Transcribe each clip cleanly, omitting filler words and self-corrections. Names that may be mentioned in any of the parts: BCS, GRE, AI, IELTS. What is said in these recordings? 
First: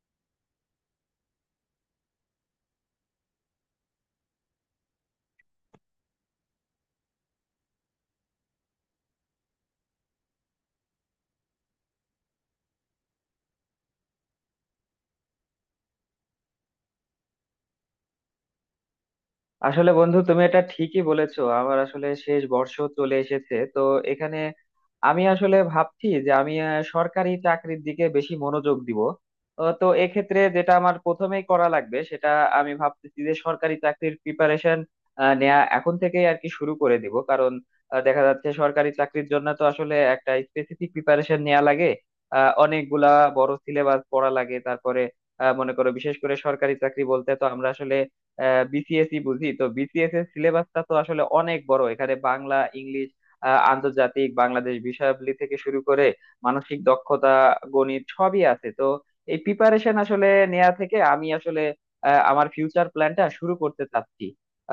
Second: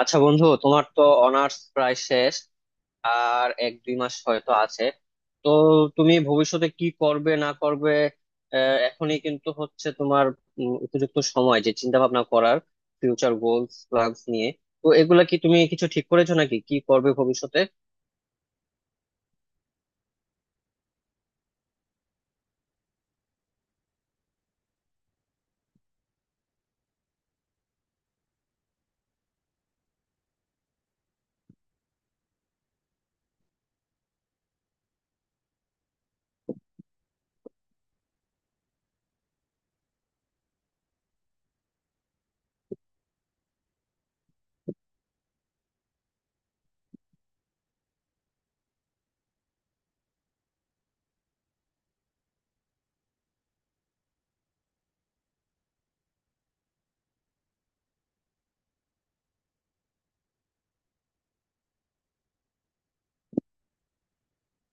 আচ্ছা বন্ধু, তোমার তো অনার্স প্রায় শেষ। আর এক দুই মাস হয়তো আছে। তো তুমি ভবিষ্যতে কি করবে না করবে। এখনই কিন্তু হচ্ছে তোমার উপযুক্ত সময় যে চিন্তা ভাবনা করার ফিউচার গোলস প্ল্যানস নিয়ে। তো এগুলা কি তুমি কিছু ঠিক করেছো নাকি কি করবে ভবিষ্যতে? আসলে বন্ধু তুমি এটা ঠিকই বলেছো আমার আসলে শেষ বর্ষ চলে এসেছে তো এখানে আমি আসলে ভাবছি যে আমি সরকারি চাকরির দিকে বেশি মনোযোগ দিব। তো এক্ষেত্রে যেটা আমার প্রথমেই করা লাগবে সেটা আমি ভাবতেছি যে সরকারি চাকরির প্রিপারেশন নেয়া এখন থেকেই আর কি শুরু করে দিব। কারণ দেখা যাচ্ছে সরকারি চাকরির জন্য তো আসলে একটা স্পেসিফিক প্রিপারেশন নেওয়া লাগে। অনেকগুলা বড় সিলেবাস পড়া লাগে। তারপরে মনে করো বিশেষ করে সরকারি চাকরি বলতে তো আমরা আসলে বিসিএসই বুঝি, তো বিসিএস এর সিলেবাসটা তো আসলে অনেক বড়। এখানে বাংলা ইংলিশ আন্তর্জাতিক বাংলাদেশ বিষয়াবলী থেকে শুরু করে মানসিক দক্ষতা গণিত সবই আছে। তো এই প্রিপারেশন আসলে নেয়া থেকে আমি আসলে আমার ফিউচার প্ল্যানটা শুরু করতে চাচ্ছি।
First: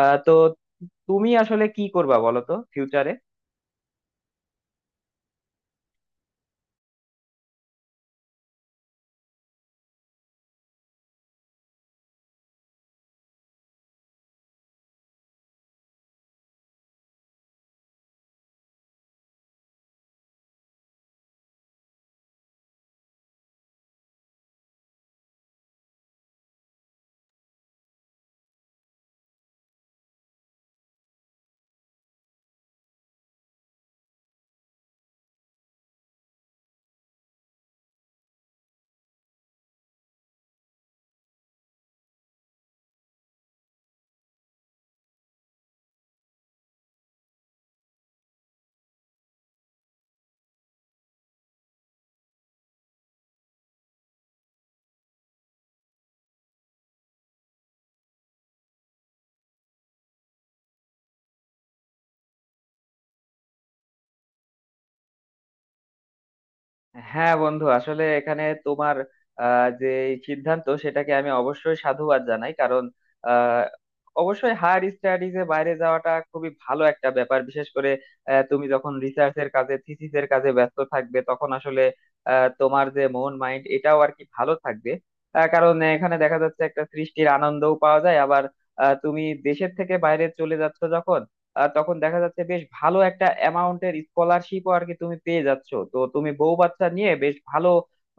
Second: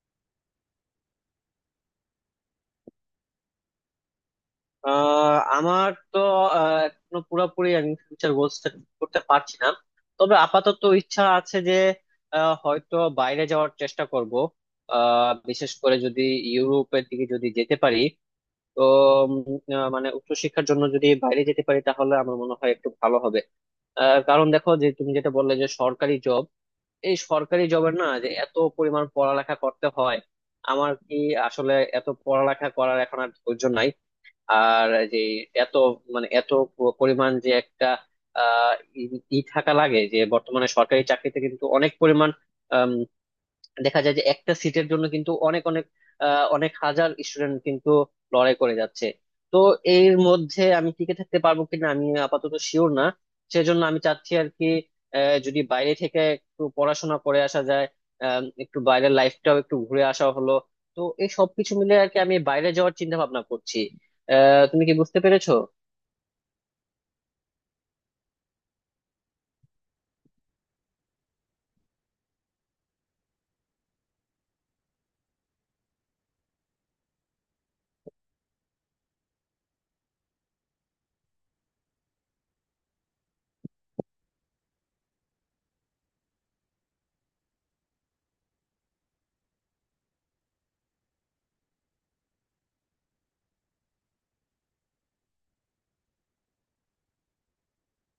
তো তুমি আসলে কি করবা বলো তো ফিউচারে? আমার তো এখনো পুরোপুরি আমি ফিউচার গোলস করতে পারছি না। তবে আপাতত ইচ্ছা আছে যে হয়তো বাইরে যাওয়ার চেষ্টা করব। বিশেষ করে যদি ইউরোপের দিকে যদি যেতে পারি। তো উম, মানে উচ্চশিক্ষার জন্য যদি বাইরে যেতে পারি তাহলে আমার মনে হয় একটু ভালো হবে। কারণ দেখো যে তুমি যেটা বললে যে সরকারি জব, এই সরকারি জবের না যে এত পরিমাণ পড়ালেখা করতে হয়। আমার কি আসলে এত পড়ালেখা করার এখন আর ধৈর্য নাই। আর যে এত মানে এত পরিমাণ যে একটা আহ ই ই থাকা লাগে যে বর্তমানে সরকারি চাকরিতে কিন্তু অনেক পরিমাণ দেখা যায় যে একটা সিটের জন্য কিন্তু অনেক অনেক অনেক হাজার স্টুডেন্ট কিন্তু লড়াই করে যাচ্ছে। তো এর মধ্যে আমি টিকে থাকতে পারবো কিনা আমি আপাতত শিওর না। সেজন্য আমি চাচ্ছি আর কি যদি বাইরে থেকে একটু পড়াশোনা করে আসা যায়, একটু বাইরের লাইফটাও একটু ঘুরে আসা হলো। তো এই সবকিছু মিলে আর কি আমি বাইরে যাওয়ার চিন্তা ভাবনা করছি। তুমি কি বুঝতে পেরেছো? হ্যাঁ বন্ধু, আসলে এখানে তোমার যে এই সিদ্ধান্ত সেটাকে আমি অবশ্যই সাধুবাদ জানাই। কারণ আহ, অবশ্যই হায়ার স্টাডিজে বাইরে যাওয়াটা খুবই ভালো একটা ব্যাপার। বিশেষ করে তুমি যখন রিসার্চের কাজে থিসিসের কাজে ব্যস্ত থাকবে তখন আসলে তোমার যে মন মাইন্ড এটাও আর কি ভালো থাকবে। কারণ এখানে দেখা যাচ্ছে একটা সৃষ্টির আনন্দও পাওয়া যায়। আবার তুমি দেশের থেকে বাইরে চলে যাচ্ছ যখন, তখন দেখা যাচ্ছে বেশ ভালো একটা অ্যামাউন্টের স্কলারশিপও আর কি তুমি পেয়ে যাচ্ছ। তো তুমি বউ বাচ্চা নিয়ে বেশ ভালো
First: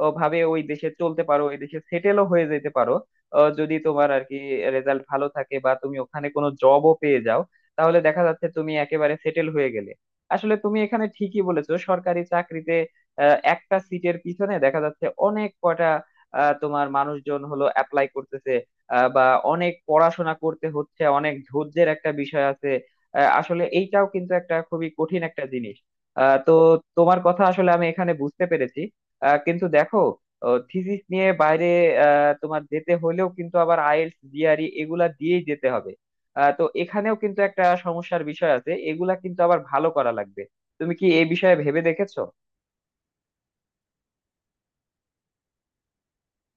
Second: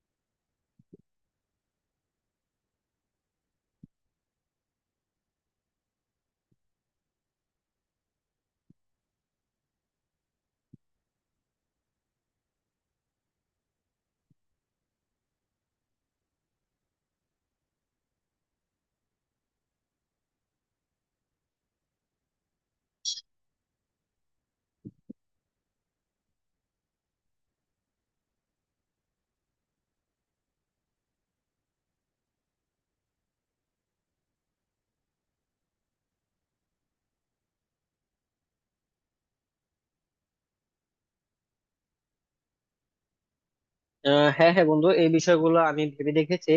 ভাবে ওই দেশে চলতে পারো, ওই দেশে সেটেলও হয়ে যেতে পারো যদি তোমার আর কি রেজাল্ট ভালো থাকে বা তুমি ওখানে কোনো জবও পেয়ে যাও। তাহলে দেখা যাচ্ছে তুমি একেবারে সেটেল হয়ে গেলে। আসলে তুমি এখানে ঠিকই বলেছো, সরকারি চাকরিতে একটা সিটের পিছনে দেখা যাচ্ছে অনেক কয়টা তোমার মানুষজন হলো অ্যাপ্লাই করতেছে বা অনেক পড়াশোনা করতে হচ্ছে। অনেক ধৈর্যের একটা বিষয় আছে। আসলে এইটাও কিন্তু একটা খুবই কঠিন একটা জিনিস। তো তোমার কথা আসলে আমি এখানে বুঝতে পেরেছি। কিন্তু দেখো থিসিস নিয়ে বাইরে তোমার যেতে হলেও কিন্তু আবার আইএলটিএস জিআরই এগুলা দিয়েই যেতে হবে। তো এখানেও কিন্তু একটা সমস্যার বিষয় আছে। এগুলা কিন্তু আবার ভালো করা লাগবে। তুমি কি এই বিষয়ে ভেবে দেখেছো? হ্যাঁ, হ্যাঁ বন্ধু, এই বিষয়গুলো আমি ভেবে দেখেছি।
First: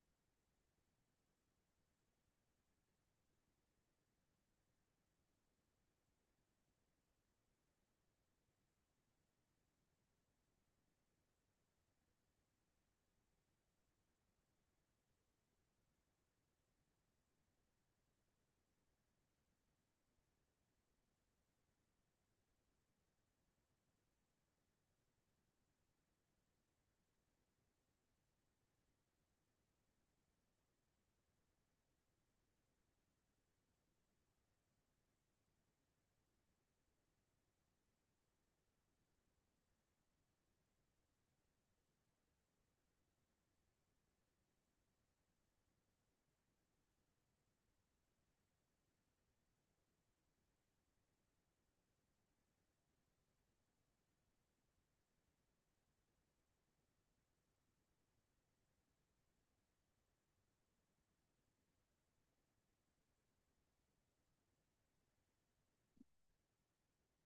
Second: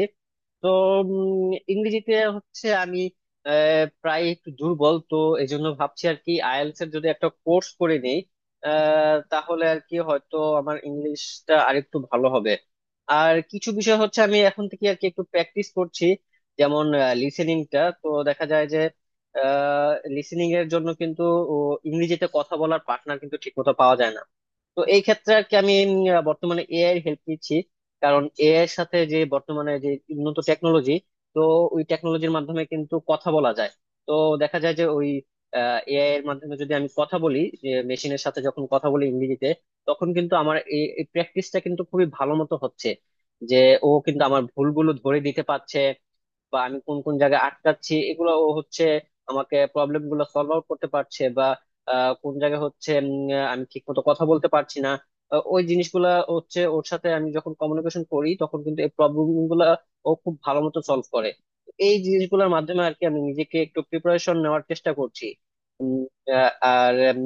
তো ইংরেজিতে হচ্ছে আমি প্রায় একটু দুর্বল। তো এই জন্য ভাবছি আর কি আইএলটিএস এর যদি একটা কোর্স করে নিই তাহলে আর কি হয়তো আমার ইংলিশটা আরেকটু ভালো হবে। আর কিছু বিষয় হচ্ছে আমি এখন থেকে আর কি একটু প্র্যাকটিস করছি। যেমন লিসেনিংটা তো দেখা যায় যে, লিসেনিং এর জন্য কিন্তু ও, ইংরেজিতে কথা বলার পার্টনার কিন্তু ঠিক মতো পাওয়া যায় না। তো এই ক্ষেত্রে আর কি আমি বর্তমানে এআই এর হেল্প নিচ্ছি। কারণ এআই এর সাথে যে বর্তমানে যে উন্নত টেকনোলজি, তো ওই টেকনোলজির মাধ্যমে কিন্তু কথা বলা যায়। তো দেখা যায় যে ওই এআই এর মাধ্যমে যদি আমি কথা বলি, যে মেশিনের সাথে যখন কথা বলি ইংরেজিতে, তখন কিন্তু আমার এই প্র্যাকটিসটা কিন্তু খুবই ভালো মতো হচ্ছে। যে ও কিন্তু আমার ভুলগুলো ধরে দিতে পারছে বা আমি কোন কোন জায়গায় আটকাচ্ছি এগুলো ও হচ্ছে আমাকে প্রবলেম গুলো সলভ আউট করতে পারছে। বা কোন জায়গায় হচ্ছে আমি ঠিক মতো কথা বলতে পারছি না, ওই জিনিসগুলা হচ্ছে ওর সাথে আমি যখন কমিউনিকেশন করি তখন কিন্তু এই প্রবলেম গুলা ও খুব ভালো মতো সলভ করে। এই জিনিসগুলোর মাধ্যমে আর কি আমি নিজেকে একটু প্রিপারেশন নেওয়ার চেষ্টা করছি। আহ, আর উম,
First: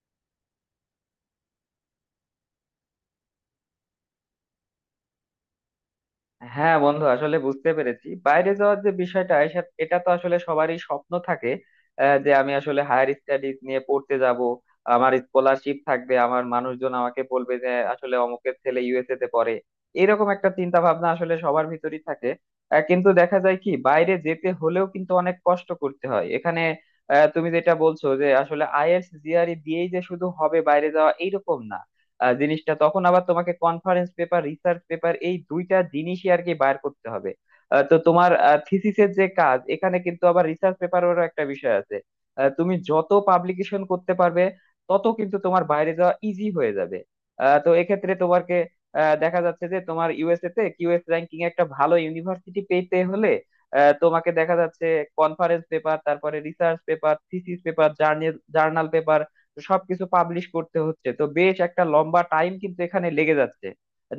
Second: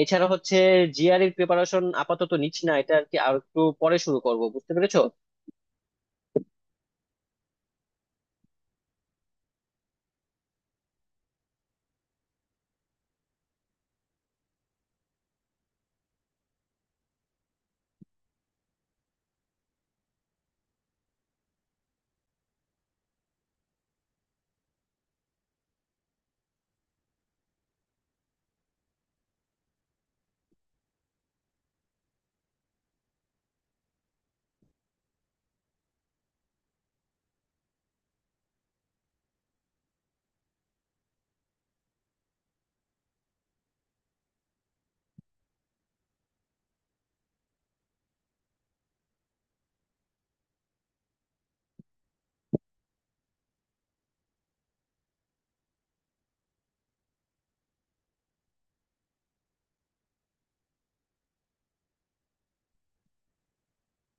এছাড়া হচ্ছে জিআরই প্রিপারেশন আপাতত নিচ্ছি না, এটা আর কি আর একটু পরে শুরু করব। বুঝতে পেরেছো? হ্যাঁ বন্ধু, আসলে বুঝতে পেরেছি বাইরে যাওয়ার যে বিষয়টা এটা তো আসলে সবারই স্বপ্ন থাকে যে আমি আসলে হায়ার স্টাডিজ নিয়ে পড়তে যাব, আমার স্কলারশিপ থাকবে, আমার মানুষজন আমাকে বলবে যে আসলে অমুকের ছেলে ইউএসএ তে পড়ে। এরকম একটা চিন্তা ভাবনা আসলে সবার ভিতরই থাকে। কিন্তু দেখা যায় কি, বাইরে যেতে হলেও কিন্তু অনেক কষ্ট করতে হয়। এখানে তুমি যেটা বলছো যে আসলে আইএলটিএস জিআরই দিয়েই যে শুধু হবে বাইরে যাওয়া, এইরকম না। জিনিসটা তখন আবার তোমাকে কনফারেন্স পেপার রিসার্চ পেপার এই দুইটা জিনিসই আর কি বার করতে হবে। তো তোমার থিসিসের যে কাজ এখানে কিন্তু আবার রিসার্চ পেপারেরও একটা বিষয় আছে। তুমি যত পাবলিকেশন করতে পারবে তত কিন্তু তোমার বাইরে যাওয়া ইজি হয়ে যাবে। তো এক্ষেত্রে তোমাকে দেখা যাচ্ছে যে তোমার ইউএসএ তে কিউএস র্যাঙ্কিং একটা ভালো ইউনিভার্সিটি পেতে হলে তোমাকে দেখা যাচ্ছে কনফারেন্স পেপার তারপরে research paper thesis paper journal সবকিছু পাবলিশ করতে হচ্ছে। তো বেশ একটা লম্বা টাইম কিন্তু এখানে লেগে যাচ্ছে।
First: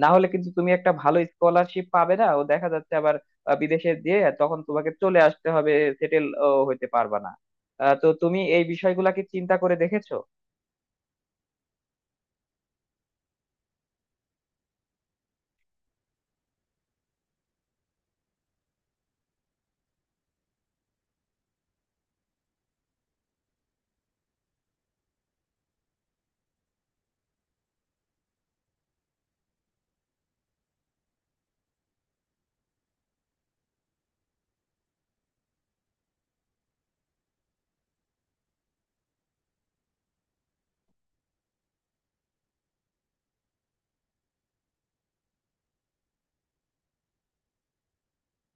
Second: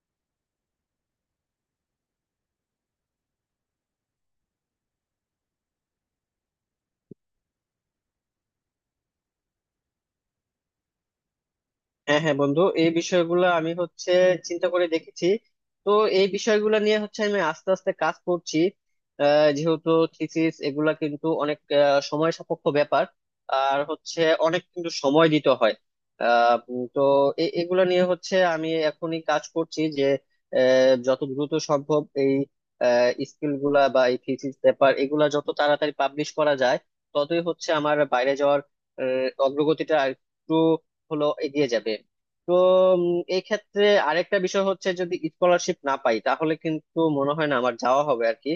না হলে কিন্তু তুমি একটা ভালো স্কলারশিপ পাবে না ও দেখা যাচ্ছে আবার বিদেশে দিয়ে তখন তোমাকে চলে আসতে হবে, সেটেল হতে পারবা না। তো তুমি এই বিষয়গুলা কি চিন্তা করে দেখেছো? হ্যাঁ, হ্যাঁ বন্ধু, এই বিষয়গুলো আমি হচ্ছে চিন্তা করে দেখেছি। তো এই বিষয়গুলো নিয়ে হচ্ছে আমি আস্তে আস্তে কাজ করছি। যেহেতু থিসিস এগুলা কিন্তু অনেক সময় সাপেক্ষ ব্যাপার। আর হচ্ছে অনেক কিন্তু সময় দিতে হয়। তো এগুলা নিয়ে হচ্ছে আমি এখনই কাজ করছি যে যত দ্রুত সম্ভব এই স্কিল গুলা বা এই থিসিস পেপার এগুলা যত তাড়াতাড়ি পাবলিশ করা যায় ততই হচ্ছে আমার বাইরে যাওয়ার অগ্রগতিটা আর একটু হলো এগিয়ে যাবে। তো উম, এই ক্ষেত্রে আরেকটা বিষয় হচ্ছে যদি স্কলারশিপ না পাই তাহলে কিন্তু মনে হয় না আমার যাওয়া হবে আর কি।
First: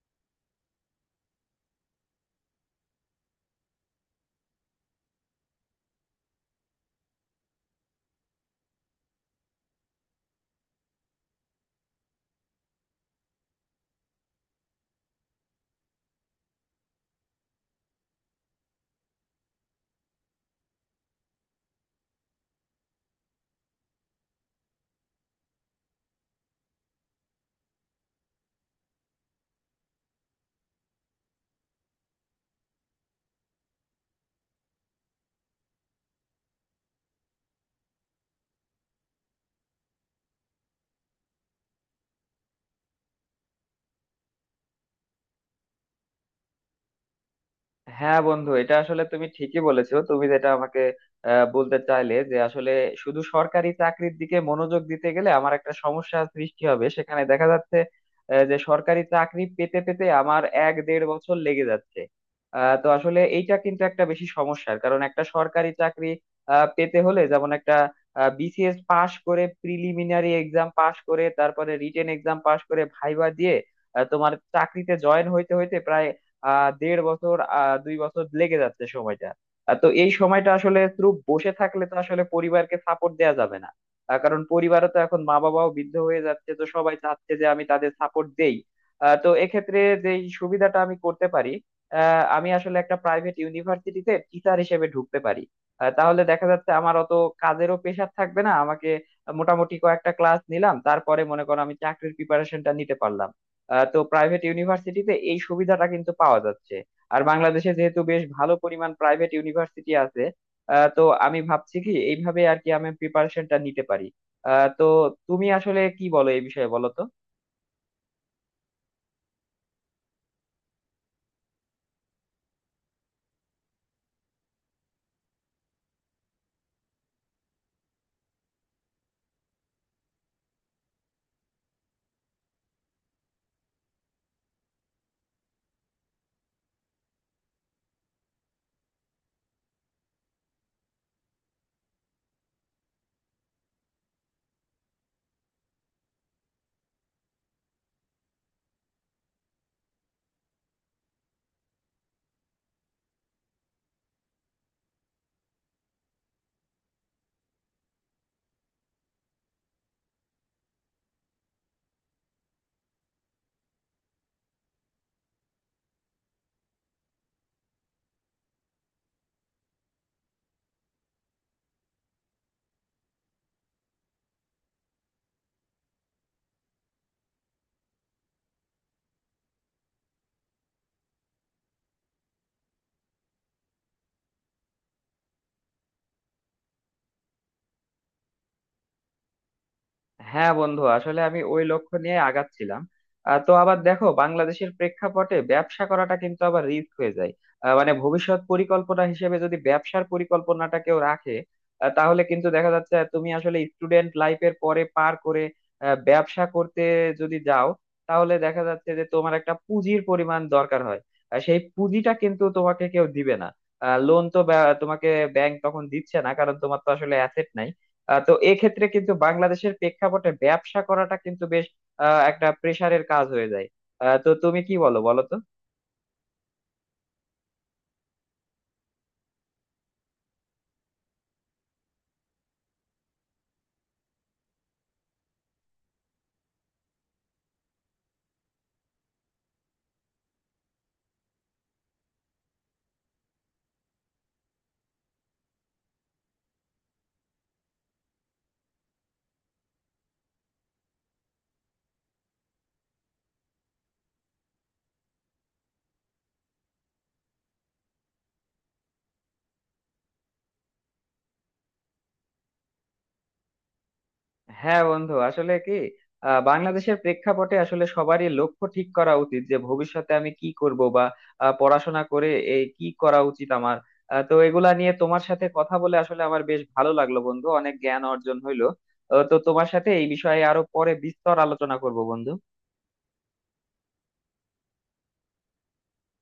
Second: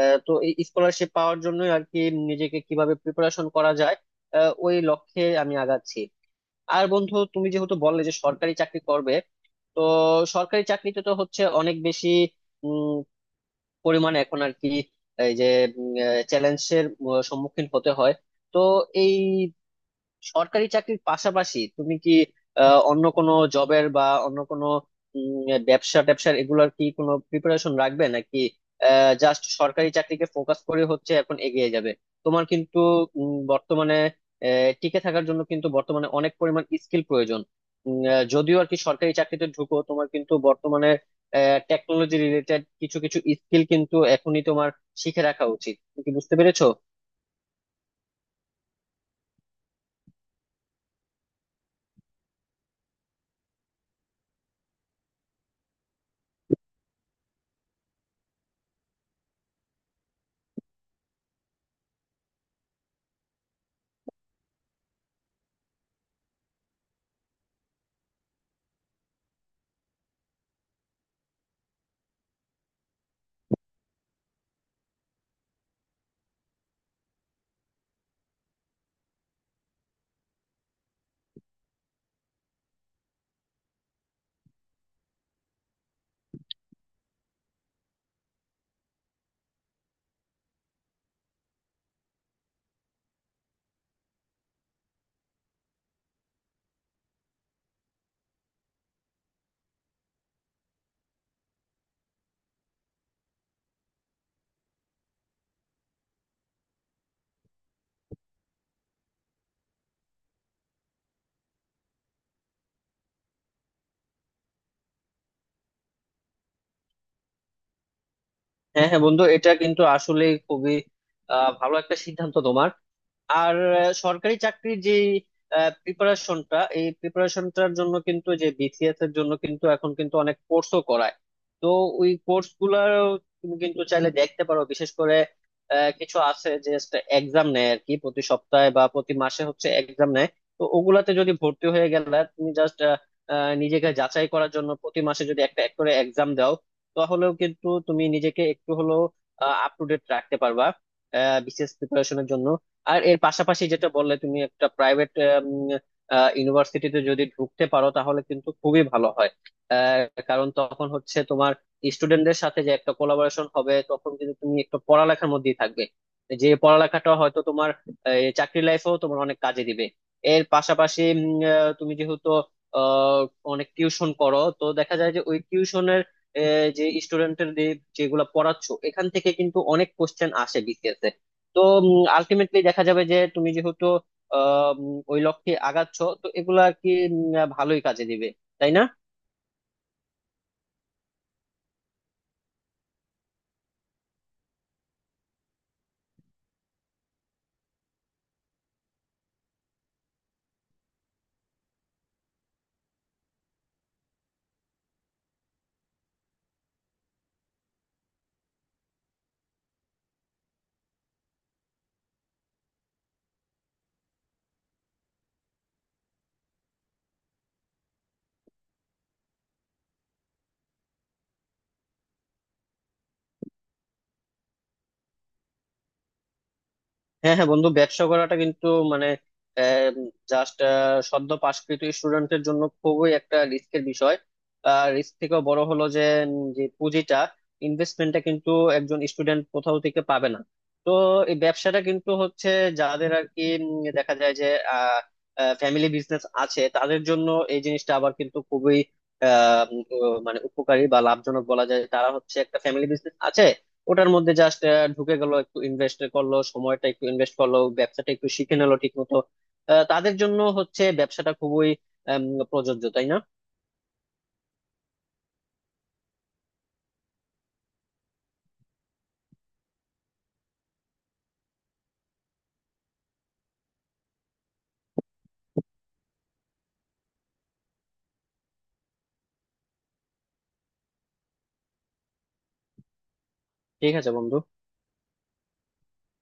তো এই স্কলারশিপ পাওয়ার জন্য আর কি নিজেকে কিভাবে প্রিপারেশন করা যায়, ওই লক্ষ্যে আমি আগাচ্ছি। আর বন্ধু তুমি যেহেতু বললে যে সরকারি চাকরি করবে, তো সরকারি চাকরিতে তো হচ্ছে অনেক বেশি উম, পরিমাণে এখন আর কি এই যে চ্যালেঞ্জের সম্মুখীন হতে হয়। তো এই সরকারি চাকরির পাশাপাশি তুমি কি অন্য কোনো জবের বা অন্য কোনো ব্যবসা ট্যাবসার এগুলোর কি কোনো প্রিপারেশন রাখবে, নাকি জাস্ট সরকারি চাকরিকে ফোকাস করে হচ্ছে এখন এগিয়ে যাবে? তোমার কিন্তু বর্তমানে টিকে থাকার জন্য কিন্তু বর্তমানে অনেক পরিমাণ স্কিল প্রয়োজন। যদিও আর কি সরকারি চাকরিতে ঢুকো তোমার কিন্তু বর্তমানে টেকনোলজি রিলেটেড কিছু কিছু স্কিল কিন্তু এখনই তোমার শিখে রাখা উচিত। তুমি কি বুঝতে পেরেছো? হ্যাঁ বন্ধু, এটা আসলে তুমি ঠিকই বলেছো। তুমি যেটা আমাকে বলতে চাইলে যে আসলে শুধু সরকারি চাকরির দিকে মনোযোগ দিতে গেলে আমার একটা সমস্যা সৃষ্টি হবে। সেখানে দেখা যাচ্ছে যে সরকারি চাকরি পেতে পেতে আমার 1-1.5 বছর লেগে যাচ্ছে। তো আসলে এইটা কিন্তু একটা বেশি সমস্যার কারণ। একটা সরকারি চাকরি পেতে হলে যেমন একটা বিসিএস পাশ করে প্রিলিমিনারি এক্সাম পাশ করে তারপরে রিটেন এক্সাম পাশ করে ভাইবা দিয়ে তোমার চাকরিতে জয়েন হইতে হইতে প্রায় 1.5 বছর 2 বছর লেগে যাচ্ছে সময়টা। তো এই সময়টা আসলে শুধু বসে থাকলে তো আসলে পরিবারকে সাপোর্ট দেওয়া যাবে না। কারণ পরিবারও তো এখন মা বাবাও বৃদ্ধ হয়ে যাচ্ছে। তো সবাই চাচ্ছে যে আমি তাদের সাপোর্ট দেই। তো এক্ষেত্রে যে সুবিধাটা আমি করতে পারি, আমি আসলে একটা প্রাইভেট ইউনিভার্সিটিতে টিচার হিসেবে ঢুকতে পারি। তাহলে দেখা যাচ্ছে আমার অত কাজেরও প্রেশার থাকবে না। আমাকে মোটামুটি কয়েকটা ক্লাস নিলাম, তারপরে মনে করো আমি চাকরির প্রিপারেশনটা নিতে পারলাম। তো প্রাইভেট ইউনিভার্সিটিতে এই সুবিধাটা কিন্তু পাওয়া যাচ্ছে। আর বাংলাদেশে যেহেতু বেশ ভালো পরিমাণ প্রাইভেট ইউনিভার্সিটি আছে তো আমি ভাবছি কি এইভাবে আর কি আমি প্রিপারেশনটা নিতে পারি। তো তুমি আসলে কি বলো এই বিষয়ে বলো তো? হ্যাঁ, হ্যাঁ বন্ধু, এটা কিন্তু আসলে খুবই ভালো একটা সিদ্ধান্ত তোমার। আর সরকারি চাকরির যে প্রিপারেশনটা, এই প্রিপারেশনটার জন্য কিন্তু যে বিসিএস এর জন্য কিন্তু এখন কিন্তু অনেক কোর্সও করায়। তো ওই কোর্স গুলার তুমি কিন্তু চাইলে দেখতে পারো। বিশেষ করে কিছু আছে যে এক্সাম নেয় আর কি প্রতি সপ্তাহে বা প্রতি মাসে হচ্ছে এক্সাম নেয়। তো ওগুলাতে যদি ভর্তি হয়ে গেলে তুমি জাস্ট নিজেকে যাচাই করার জন্য প্রতি মাসে যদি একটা এক করে এক্সাম দাও, তাহলেও কিন্তু তুমি নিজেকে একটু হলেও আপ টু ডেট রাখতে পারবা বিসিএস প্রিপারেশনের জন্য। আর এর পাশাপাশি যেটা বললে তুমি একটা প্রাইভেট ইউনিভার্সিটিতে যদি ঢুকতে পারো তাহলে কিন্তু খুবই ভালো হয়। কারণ তখন হচ্ছে তোমার স্টুডেন্টদের সাথে যে একটা কোলাবোরেশন হবে তখন কিন্তু তুমি একটু পড়ালেখার মধ্যেই থাকবে, যে পড়ালেখাটা হয়তো তোমার এই, চাকরি লাইফেও তোমার অনেক কাজে দিবে। এর পাশাপাশি তুমি যেহেতু আহ, অনেক টিউশন করো, তো দেখা যায় যে ওই টিউশনের যে স্টুডেন্টের যেগুলো পড়াচ্ছো এখান থেকে কিন্তু অনেক কোশ্চেন আসে বিসিএস এ। তো আলটিমেটলি দেখা যাবে যে তুমি যেহেতু ওই লক্ষ্যে আগাচ্ছ, তো এগুলা আর কি ভালোই কাজে দিবে, তাই না? হ্যাঁ বন্ধু, আসলে আমি ওই লক্ষ্য নিয়ে আগাচ্ছিলাম। তো আবার দেখো বাংলাদেশের প্রেক্ষাপটে ব্যবসা করাটা কিন্তু আবার রিস্ক হয়ে যায়। মানে ভবিষ্যৎ পরিকল্পনা হিসেবে যদি ব্যবসার পরিকল্পনাটা কেউ রাখে তাহলে কিন্তু দেখা যাচ্ছে তুমি আসলে স্টুডেন্ট লাইফের পরে পার করে ব্যবসা করতে যদি যাও তাহলে দেখা যাচ্ছে যে তোমার একটা পুঁজির পরিমাণ দরকার হয়। আর সেই পুঁজিটা কিন্তু তোমাকে কেউ দিবে না। লোন তো তোমাকে ব্যাংক তখন দিচ্ছে না, কারণ তোমার তো আসলে অ্যাসেট নাই। তো এক্ষেত্রে কিন্তু বাংলাদেশের প্রেক্ষাপটে ব্যবসা করাটা কিন্তু বেশ একটা প্রেসারের কাজ হয়ে যায়। তো তুমি কি বলো বলো তো? হ্যাঁ, হ্যাঁ বন্ধু, ব্যবসা করাটা কিন্তু মানে জাস্ট সদ্য পাশকৃত স্টুডেন্টের জন্য খুবই একটা রিস্কের বিষয়। আর রিস্ক থেকেও বড় হলো যে যে পুঁজিটা ইনভেস্টমেন্টটা কিন্তু একজন স্টুডেন্ট কোথাও থেকে পাবে না। তো এই ব্যবসাটা কিন্তু হচ্ছে যাদের আর কি দেখা যায় যে ফ্যামিলি বিজনেস আছে তাদের জন্য এই জিনিসটা আবার কিন্তু খুবই আহ, মানে উপকারী বা লাভজনক বলা যায়। তারা হচ্ছে একটা ফ্যামিলি বিজনেস আছে, ওটার মধ্যে জাস্ট ঢুকে গেল, একটু ইনভেস্ট করলো, সময়টা একটু ইনভেস্ট করলো, ব্যবসাটা একটু শিখে নিলো ঠিক মতো। তাদের জন্য হচ্ছে ব্যবসাটা খুবই আম, প্রযোজ্য, তাই না? হ্যাঁ বন্ধু, আসলে কি বাংলাদেশের প্রেক্ষাপটে আসলে সবারই লক্ষ্য ঠিক করা উচিত যে ভবিষ্যতে আমি কি করব বা পড়াশোনা করে এই কি করা উচিত আমার। তো এগুলা নিয়ে তোমার সাথে কথা বলে আসলে আমার বেশ ভালো লাগলো বন্ধু, অনেক জ্ঞান অর্জন হইলো। তো তোমার সাথে এই বিষয়ে আরো পরে বিস্তর আলোচনা করব বন্ধু। ঠিক আছে বন্ধু।